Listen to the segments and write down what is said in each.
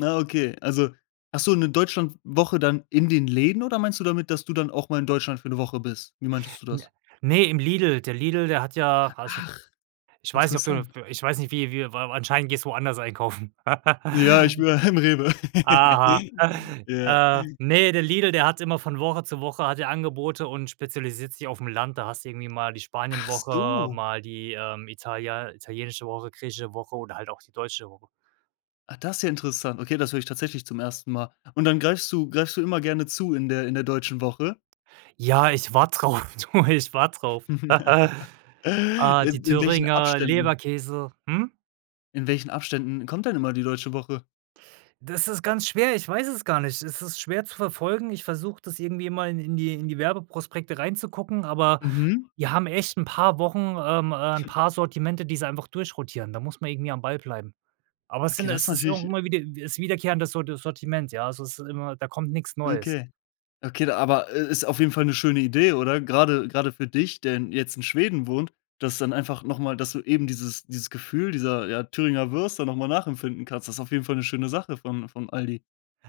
Ah, okay. Also, hast du 'ne Deutschlandwoche dann in den Läden oder meinst du damit, dass du dann auch mal in Deutschland für 'ne Woche bist? Wie meintest du das? Ne, im Lidl. Der Lidl, der hat ja also Ach, ich weiß nicht, ob du das interessant. ich weiß nicht, wie wir wa anscheinend gehst du woanders einkaufen. Ja, ich wür ähm, Rewe. Aha. Ja. Äh, ne, der Lidl, der hat immer von Woche zu Woche hat er Angebote und spezialisiert sich aufm Land. Da hast du irgendwie mal die Ach Spanienwoche, so. mal die, ähm, italian italienische Woche, griechische Woche oder halt auch die deutsche Woche. Ah, das ja interessant. Okay, das höre ich tatsächlich zum 1. Mal. Und dann greifst du greifst du immer gerne zu in der in der deutschen Woche? Ja, ich warte darauf, du, ich warte darauf. Äh, die In in welchen Thüringer Abständen? Leberkäse. Hm? In welchen Abständen kommt denn immer die deutsche Woche? Das ist ganz schwer ich weiß es gar nicht. Es ist schwer zu verfolgen. Ich versuche das irgendwie immer in in die in die Werbeprospekte reinzugucken, aber Mhm. wir haben echt 'n paar Wochen ähm, äh, 'n paar Sortimente, die sie einfach durchrotieren. Da muss man irgendwie am Ball bleiben. Aber es Okay, sind das es ist natürlich irgendwie immer mal wieder ist wiederkehrendes Sorti Sortiment, ja? Also es ist immer, da kommt nix Neues. Okay. Okay, aber, äh, ist auf jeden Fall 'ne schöne Idee, oder? Grade grade für dich, der in jetzt in Schweden wohnt, dass dann einfach noch mal dass du eben dieses dieses Gefühl dieser, ja, Thüringer Würste noch mal nachempfinden kannst. Das auf jeden Fall 'ne schöne Sache von von Aldi.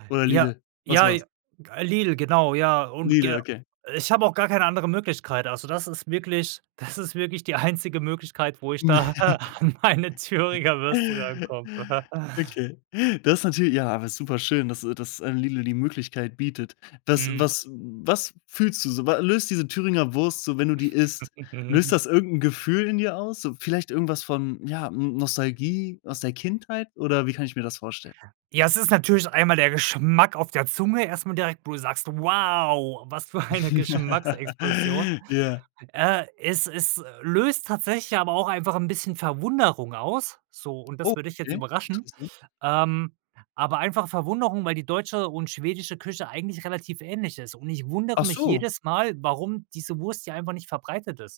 Oder Ja, Lidl? Was ja j war's? äh, Lidl, genau, ja, und Lidl, ge okay. ich habe auch gar keine andere Möglichkeit. Also, das ist wirklich das ist wirklich die einzige Möglichkeit, wo ich da an meine Thüringer Würste rankomme. Okay. Das natürlich ja, aber ist super schön, dass äh, dass ein Lidl die Möglichkeit bietet. Was Mhm. was was fühlst du so? Wa löst diese Thüringer Wurst so, wenn du die isst? Löst das irgend 'n Gefühl in dir aus? So vielleicht irgendwas von, ja, ähm, Nostalgie aus der Kindheit, oder wie kann ich mir das vorstellen? Ja, es ist natürlich einmal der Geschmack auf der Zunge erst mal direkt, wo du sagst: „Wow, was für eine Geschmacksexplosion.“ Ja. Äh, es es, äh, löst tatsächlich aber auch einfach 'n bisschen Verwunderung aus, so, und das wird dich jetzt Okay, überraschen. interessant. Ähm, aber einfach Verwunderung, weil die deutsche und schwedische Küche eigentlich relativ ähnlich ist. Und ich wundere Ach mich so. jedes Mal, warum diese Wurst hier einfach nicht verbreitet ist.